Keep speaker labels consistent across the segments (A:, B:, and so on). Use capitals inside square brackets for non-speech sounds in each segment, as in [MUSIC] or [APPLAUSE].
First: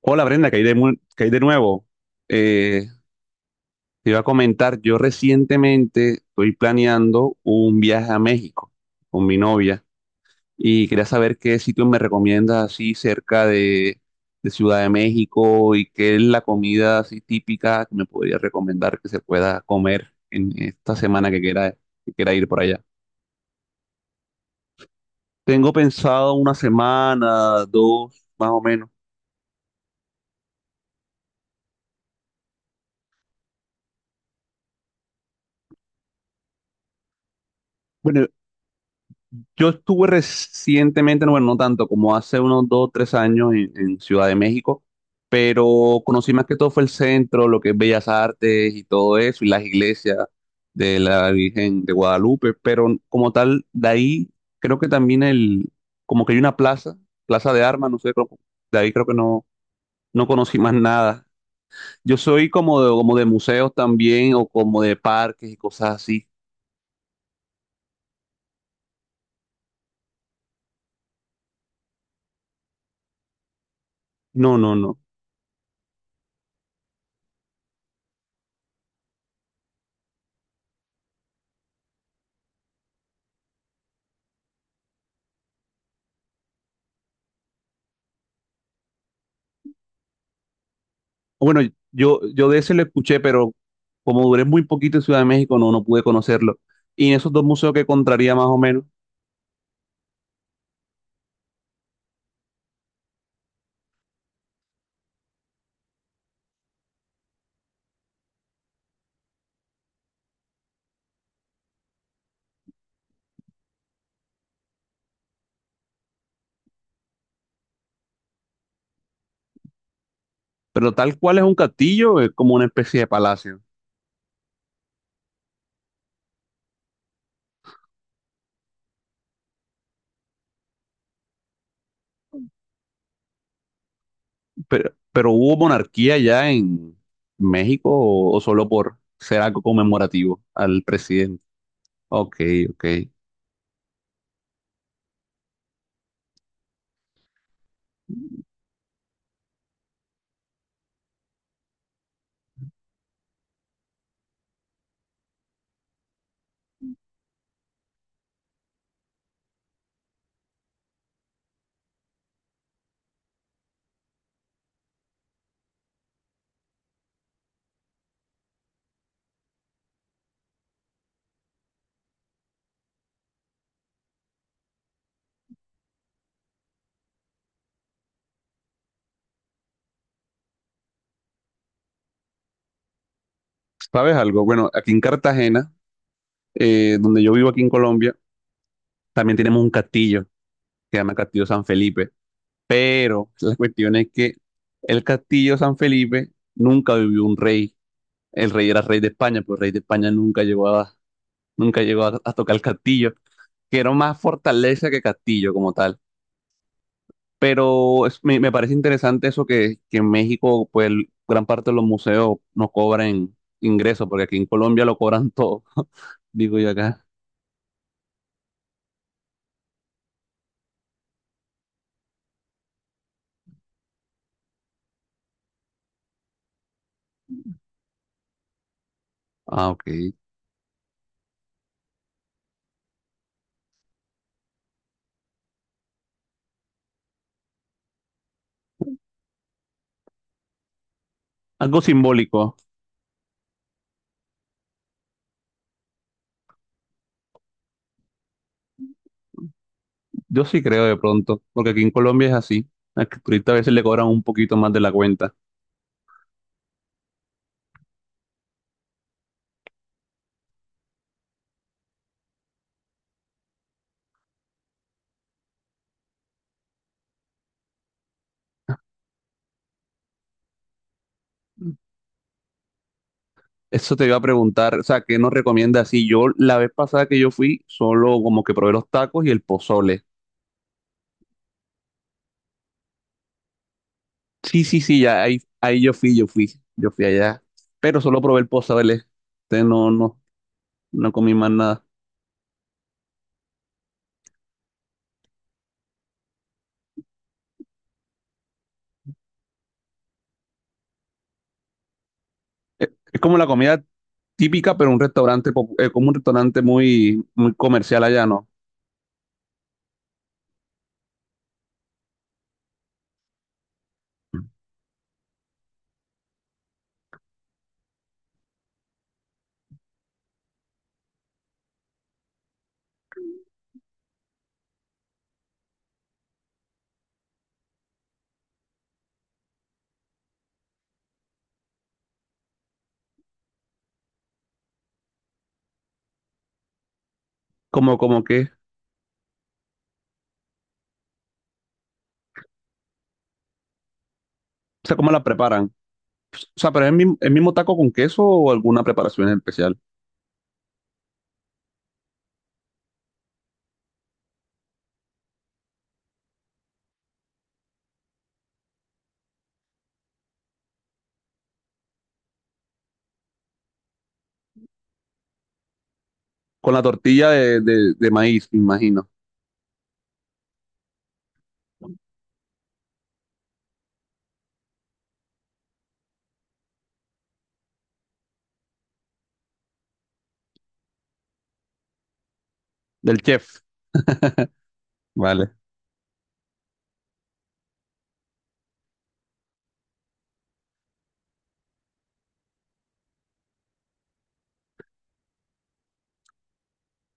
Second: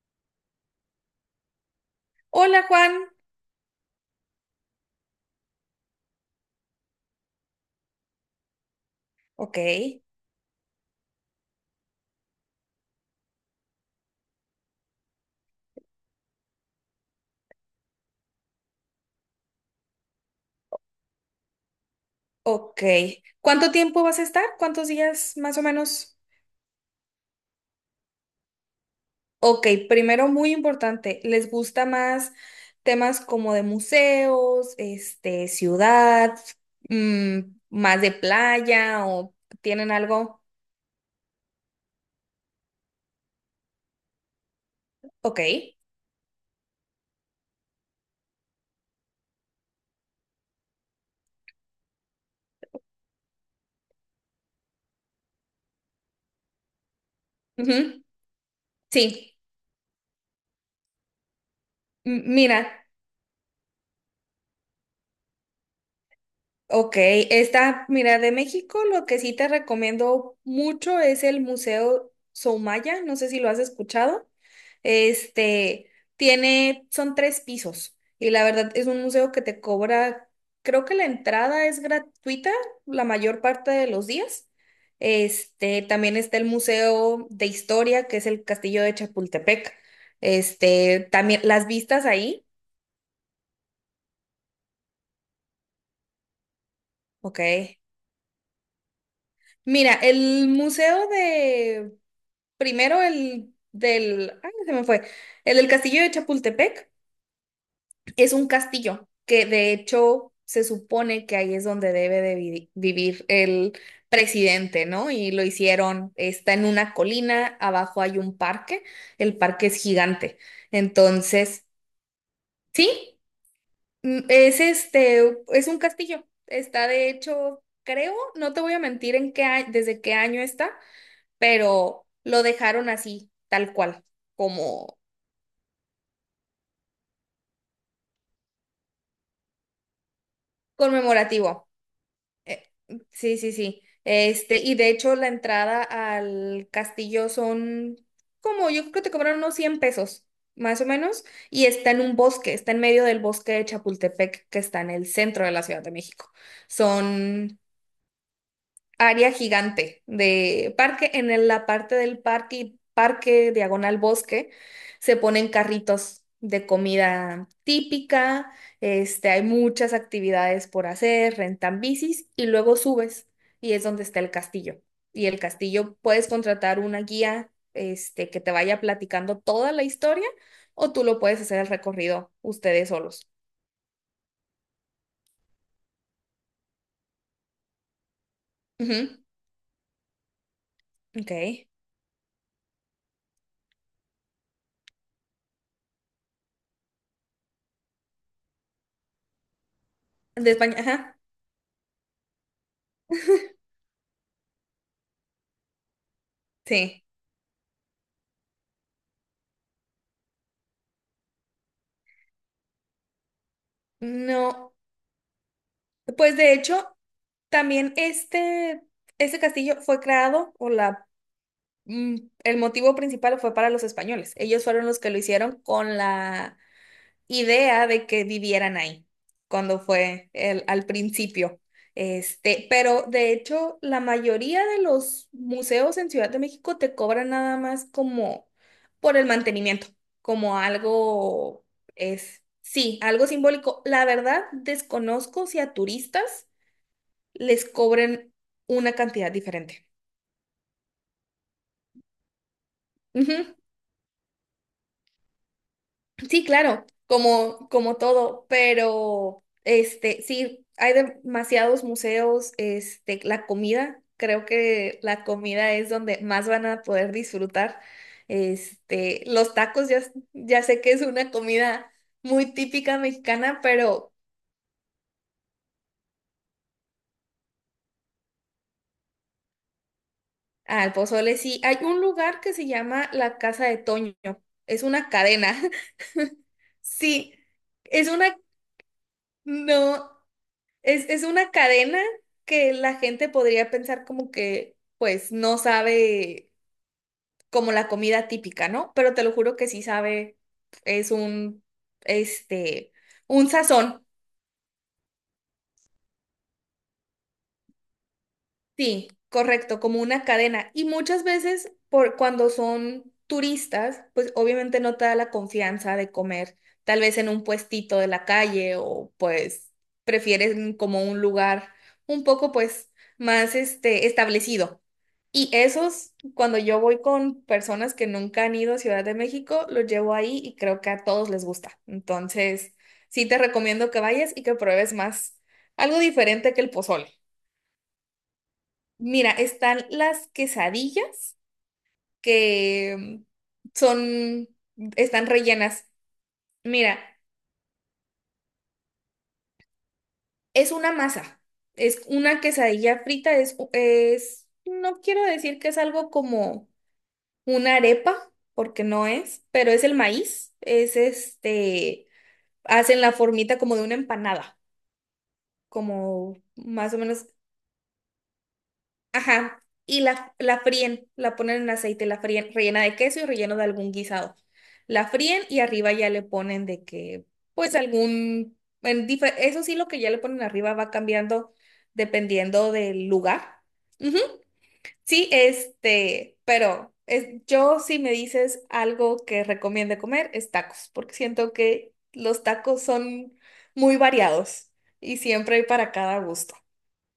A: Hola Brenda, caí de nuevo.
B: Hola
A: Eh,
B: Juan.
A: te iba a comentar, yo recientemente estoy planeando un viaje a México con mi
B: Ok,
A: novia y quería saber qué sitio me recomiendas así cerca de Ciudad de México y qué es la comida así típica que me podría recomendar que se pueda comer en esta semana que quiera ir por allá.
B: ok. ¿Cuánto tiempo vas a estar? ¿Cuántos días más o
A: Tengo
B: menos?
A: pensado una semana, dos, más o menos.
B: Ok, primero muy importante, ¿les gusta más temas como de museos, ciudad, mm, más de
A: Bueno,
B: playa o
A: yo
B: tienen
A: estuve
B: algo?
A: recientemente, no, bueno, no tanto, como hace unos 2, 3 años en Ciudad de México,
B: Ok.
A: pero conocí más que todo fue el centro, lo que es Bellas Artes y todo eso, y las iglesias de la Virgen de Guadalupe, pero como tal, de ahí creo que también como que hay una plaza, Plaza de Armas, no
B: Ujú,
A: sé, de ahí creo que
B: Sí.
A: no conocí más nada. Yo soy
B: Mira,
A: como de museos también, o como de parques y cosas así.
B: ok, mira, de México lo que sí te recomiendo mucho es el Museo Soumaya, no sé si lo has escuchado.
A: No, no, no.
B: Son tres pisos y la verdad es un museo que te cobra, creo que la entrada es gratuita la mayor parte de los días. También está el Museo de Historia, que es el Castillo de Chapultepec. También
A: Bueno,
B: las vistas
A: yo,
B: ahí,
A: yo de ese lo escuché, pero como duré muy poquito en Ciudad de México, no pude conocerlo. Y en esos
B: ok.
A: dos museos que encontraría más o menos,
B: Mira, el museo de, primero el del, ay, se me fue, el del Castillo de Chapultepec. Es un castillo que de hecho se supone que ahí es donde debe de vivir el presidente, ¿no? Y lo hicieron, está en una colina, abajo hay un parque, el parque es gigante.
A: pero tal cual es un
B: Entonces,
A: castillo, es como una especie de
B: sí,
A: palacio.
B: es un castillo. Está de hecho, creo, no te voy a mentir en qué desde qué año está, pero lo dejaron así, tal cual,
A: Pero,
B: como
A: pero ¿hubo monarquía ya en México o, solo por ser algo conmemorativo al presidente?
B: conmemorativo.
A: Ok,
B: Eh,
A: ok.
B: sí, sí, sí. Y de hecho la entrada al castillo son como, yo creo que te cobraron unos 100 pesos, más o menos, y está en un bosque, está en medio del bosque de Chapultepec, que está en el centro de la Ciudad de México. Son área gigante de parque. La parte del parque, y parque diagonal bosque, se ponen carritos de comida típica, hay muchas actividades por hacer, rentan bicis y luego subes y es donde está el castillo. Y el castillo puedes contratar una guía, que te vaya platicando toda la historia o tú lo puedes hacer el recorrido ustedes solos.
A: ¿Sabes algo? Bueno, aquí en Cartagena, donde yo vivo aquí en Colombia,
B: Ujú,
A: también tenemos un castillo, que se llama
B: Ok.
A: Castillo San Felipe. Pero la cuestión es que el castillo San Felipe nunca vivió un rey. El rey era rey de España, pero el rey de España
B: De España, ajá.
A: nunca llegó a tocar el castillo,
B: [LAUGHS]
A: que era más fortaleza que castillo como tal.
B: Sí.
A: Pero me parece interesante eso que en México, pues gran parte de los museos no cobran ingresos, porque aquí en
B: No.
A: Colombia lo cobran todo. [LAUGHS]
B: Pues de
A: Digo yo
B: hecho,
A: acá.
B: también este castillo fue creado, mm, el motivo principal fue para los españoles. Ellos fueron los que lo hicieron con la idea de que vivieran ahí,
A: Ah,
B: cuando
A: ok.
B: fue el, al principio. Pero de hecho, la mayoría de los museos en Ciudad de México te cobran nada más como por el mantenimiento, como algo
A: Algo
B: es,
A: simbólico.
B: sí, algo simbólico. La verdad, desconozco si a turistas les cobren una cantidad diferente.
A: Yo sí creo de pronto, porque aquí en Colombia es así. Al
B: Ujú.
A: turista a veces le cobran un poquito más de la cuenta.
B: Sí, claro, como todo, pero sí, hay demasiados museos, la comida, creo que la comida es donde más van a poder disfrutar. Los tacos, ya sé que es una comida muy típica mexicana,
A: Eso te
B: pero
A: iba a preguntar, o sea, ¿qué nos recomiendas? Si yo la vez pasada que yo fui, solo como que probé los tacos y el pozole.
B: al pozole sí. Hay un lugar que se llama la Casa de Toño,
A: Sí, sí,
B: es
A: sí,
B: una
A: ya ahí,
B: cadena. [LAUGHS]
A: ahí yo fui
B: Sí,
A: allá, pero
B: es
A: solo
B: una,
A: probé el pozole. Entonces no,
B: no.
A: no,
B: Es,
A: no
B: es
A: comí más
B: una
A: nada.
B: cadena que la gente podría pensar como que, pues, no sabe como la comida típica, ¿no? Pero te lo juro que sí sabe, es
A: Es,
B: este,
A: es como la
B: un
A: comida
B: sazón.
A: típica, pero un restaurante, como un restaurante muy, muy comercial allá, ¿no?
B: Sí, correcto, como una cadena. Y muchas veces, por cuando son turistas, pues obviamente no te da la confianza de comer, tal vez en un puestito de la calle o pues prefieren como un lugar un poco pues más establecido. Y esos, cuando yo voy con personas que nunca han ido a Ciudad de México, los llevo ahí y creo que a todos les gusta. Entonces, sí te recomiendo que vayas y que pruebes más algo diferente que el pozole.
A: Como que,
B: Mira, están las quesadillas que son,
A: o sea, ¿cómo la
B: están
A: preparan?
B: rellenas.
A: O sea, pero es el
B: Mira,
A: mismo, el mismo taco con queso o alguna preparación especial.
B: es una masa, es una quesadilla frita, no quiero decir que es algo como una arepa, porque no es, pero es el maíz, hacen la formita como de una empanada, como
A: Con la
B: más o menos.
A: tortilla de maíz, me imagino,
B: Ajá, y la fríen, la ponen en aceite, la fríen, rellena de queso y relleno de algún guisado. La fríen y arriba ya le ponen de que, pues algún, eso sí, lo que ya le ponen arriba va cambiando dependiendo del
A: del
B: lugar.
A: chef.
B: Ujú. Sí,
A: Vale.
B: pero yo si me dices algo que recomiende comer es tacos, porque siento que los tacos son muy variados y siempre hay para cada gusto.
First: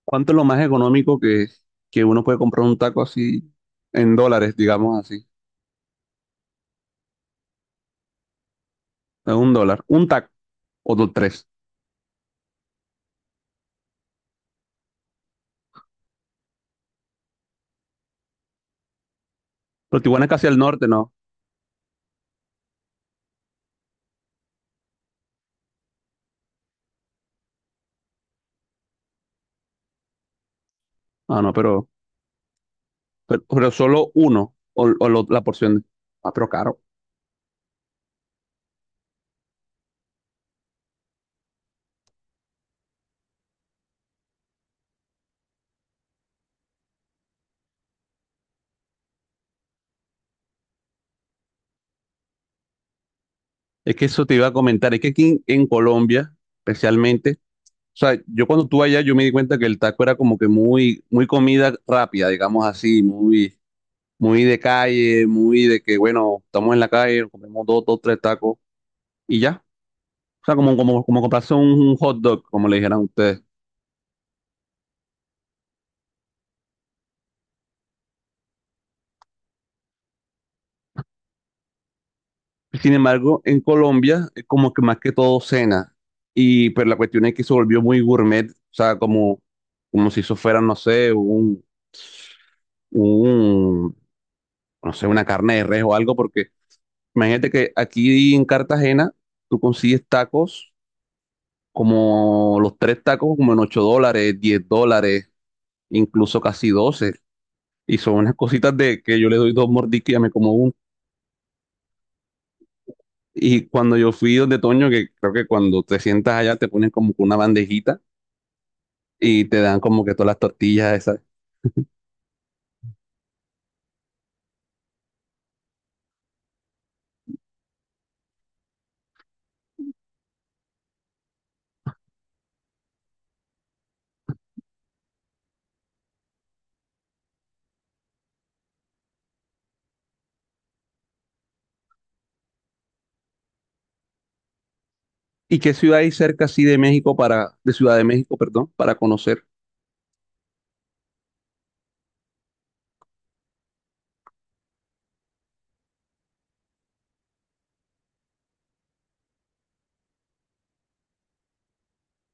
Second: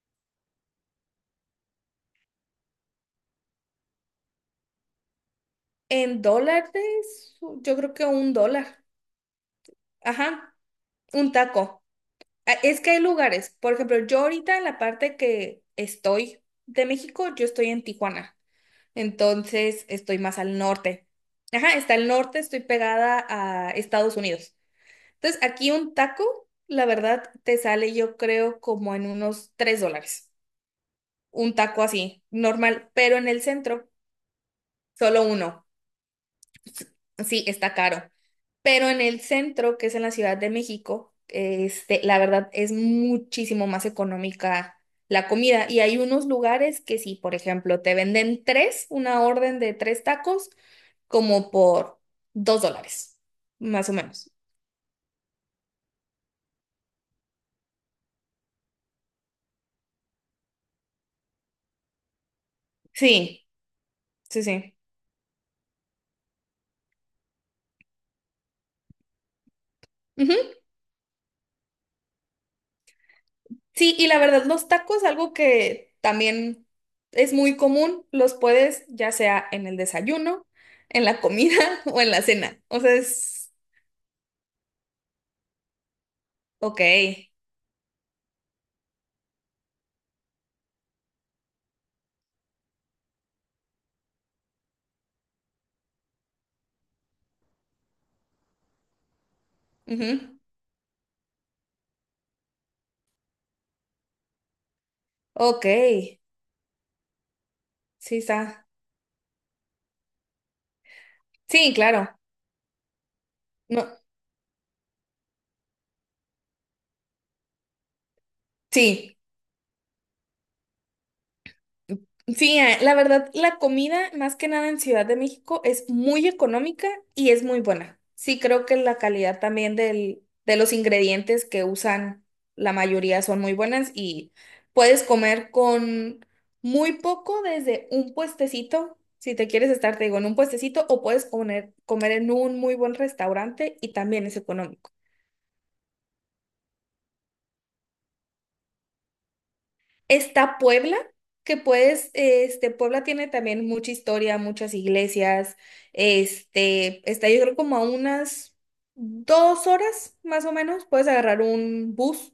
A: ¿Cuánto es lo más económico que uno puede comprar un taco así en dólares, digamos así?
B: En dólares, yo creo que $1.
A: Es $1, un taco
B: Ajá,
A: o dos,
B: un
A: tres.
B: taco. Ah, es que hay lugares. Por ejemplo, yo ahorita en la parte que estoy de México, yo estoy en Tijuana. Entonces,
A: Pero
B: estoy
A: Tijuana es
B: más
A: casi al
B: al
A: norte,
B: norte.
A: ¿no?
B: Ajá, está al norte, estoy pegada a Estados Unidos. Entonces, aquí un taco, la verdad, te sale yo creo como en unos $3.
A: Ah, no,
B: Un taco
A: pero,
B: así, normal, pero en el
A: pero, pero
B: centro,
A: solo uno o, o
B: solo
A: lo- la
B: uno.
A: porción. Ah, pero caro.
B: Sí, está caro. Pero en el centro, que es en la Ciudad de México, la verdad es muchísimo más económica la comida. Y hay unos lugares que sí, por ejemplo, te venden tres, una orden de tres tacos, como por $2, más o
A: Es que eso
B: menos.
A: te iba a comentar. Es que aquí en Colombia, especialmente, o sea, yo cuando estuve allá, yo me di cuenta que el taco era como que muy, muy comida rápida, digamos así,
B: Sí,
A: muy,
B: sí,
A: muy de
B: sí.
A: calle, muy de que, bueno, estamos en la calle, comemos dos, tres tacos y ya. O sea,
B: Ujú.
A: como comprarse un hot dog, como le dijeran ustedes.
B: Sí, y la verdad, los tacos, algo que también es muy común, los puedes ya sea en el desayuno, en la comida [LAUGHS] o en la cena. O
A: Sin
B: sea,
A: embargo,
B: es
A: en Colombia es como que más que todo cena. Y
B: ok.
A: pero la cuestión es que se volvió muy gourmet, o sea, como si eso fuera, no sé, un, no sé, una carne de res o algo, porque imagínate que aquí en Cartagena tú consigues
B: Ujú.
A: tacos como los tres tacos como en $8, $10,
B: Ok,
A: incluso casi 12. Y son
B: sí
A: unas
B: está.
A: cositas de que yo le doy dos mordiscos y ya me como uno.
B: Sí, claro.
A: Y
B: No,
A: cuando yo fui donde Toño, que creo que cuando te sientas allá te ponen como que una bandejita
B: sí.
A: y te dan como que todas las tortillas esas.
B: Sí, la verdad, la comida, más que nada en Ciudad de México, es muy económica y es muy buena. Sí, creo que la calidad también del, de los ingredientes que usan, la mayoría son muy buenas y puedes comer con muy poco desde un puestecito. Si te quieres estar, te digo, en un puestecito o puedes comer, comer en un muy buen restaurante y también es económico.
A: ¿Y qué ciudad hay cerca así de México de Ciudad de México, perdón, para conocer?
B: Está Puebla, que puedes, Puebla tiene también mucha historia, muchas iglesias, está yo creo como a unas 2 horas más o menos, puedes agarrar un bus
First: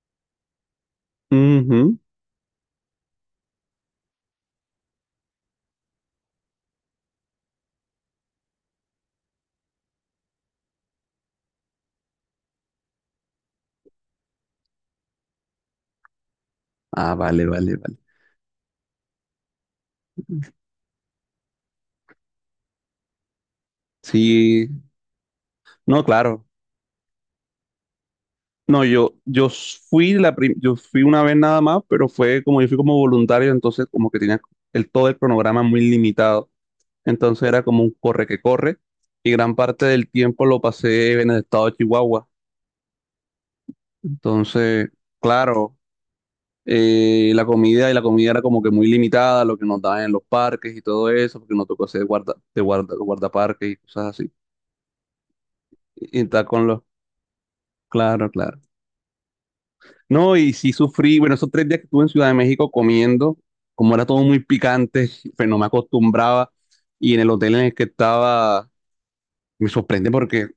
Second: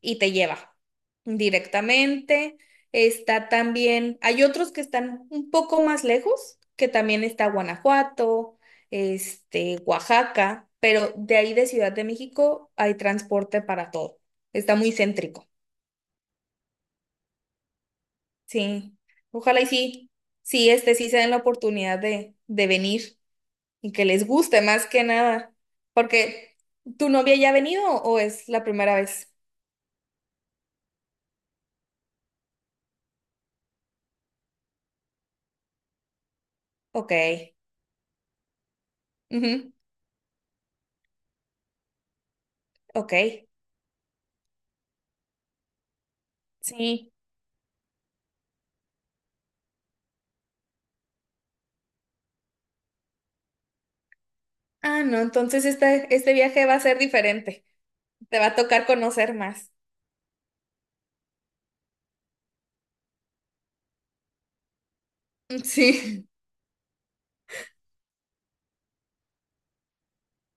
B: y te lleva
A: Ujú.
B: directamente. Está también, hay otros que están un poco más lejos, que también está Guanajuato, Oaxaca, pero de ahí de Ciudad de México hay transporte para todo. Está muy céntrico.
A: Ah, vale, vale, vale.
B: Sí, ojalá y sí, sí, sí se den la oportunidad de venir y que les guste
A: Sí,
B: más que nada.
A: no, claro.
B: Porque, ¿tu novia ya ha venido o es la
A: No,
B: primera vez?
A: yo fui una vez nada más, pero fue como yo fui como voluntario, entonces como que tenía todo el cronograma muy limitado.
B: Ok,
A: Entonces era como un corre que corre y gran
B: ujú,
A: parte del tiempo lo pasé en el estado de Chihuahua.
B: Ok,
A: Entonces, claro,
B: sí.
A: la comida y la comida era como que muy limitada, lo que nos daban en los parques y todo eso, porque nos tocó hacer guardaparques y cosas así.
B: Ah, no, entonces
A: Y
B: este
A: estar
B: viaje
A: con
B: va a
A: los,
B: ser diferente.
A: claro,
B: Te va a
A: claro.
B: tocar conocer más.
A: No, y sí sufrí, bueno, esos 3 días que estuve en Ciudad de México comiendo, como era todo muy picante, [LAUGHS] pues no me
B: Sí,
A: acostumbraba. Y en el hotel en el que estaba, me sorprende porque, o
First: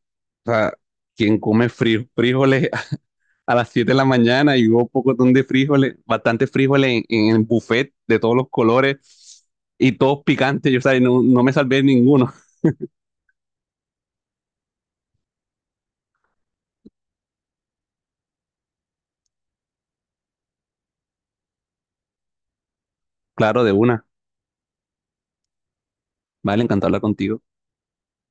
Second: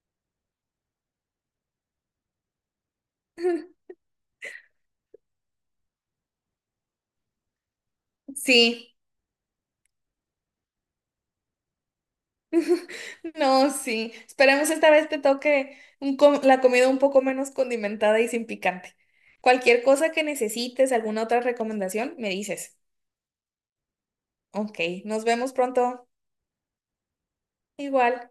A: sea, quien come frijoles a las 7 de la mañana y hubo poco de frijoles, bastante frijoles en el buffet de
B: [LAUGHS]
A: todos los
B: sí.
A: colores y todos picantes. Yo, o sea, no me salvé ninguno. [LAUGHS]
B: [LAUGHS] No, sí. Esperemos esta vez te toque un la comida un poco menos condimentada y sin picante. Cualquier cosa que necesites, alguna otra recomendación, me dices.
A: Claro, de una.
B: Ok, nos vemos pronto.
A: Vale, encantado de hablar contigo.
B: Igual.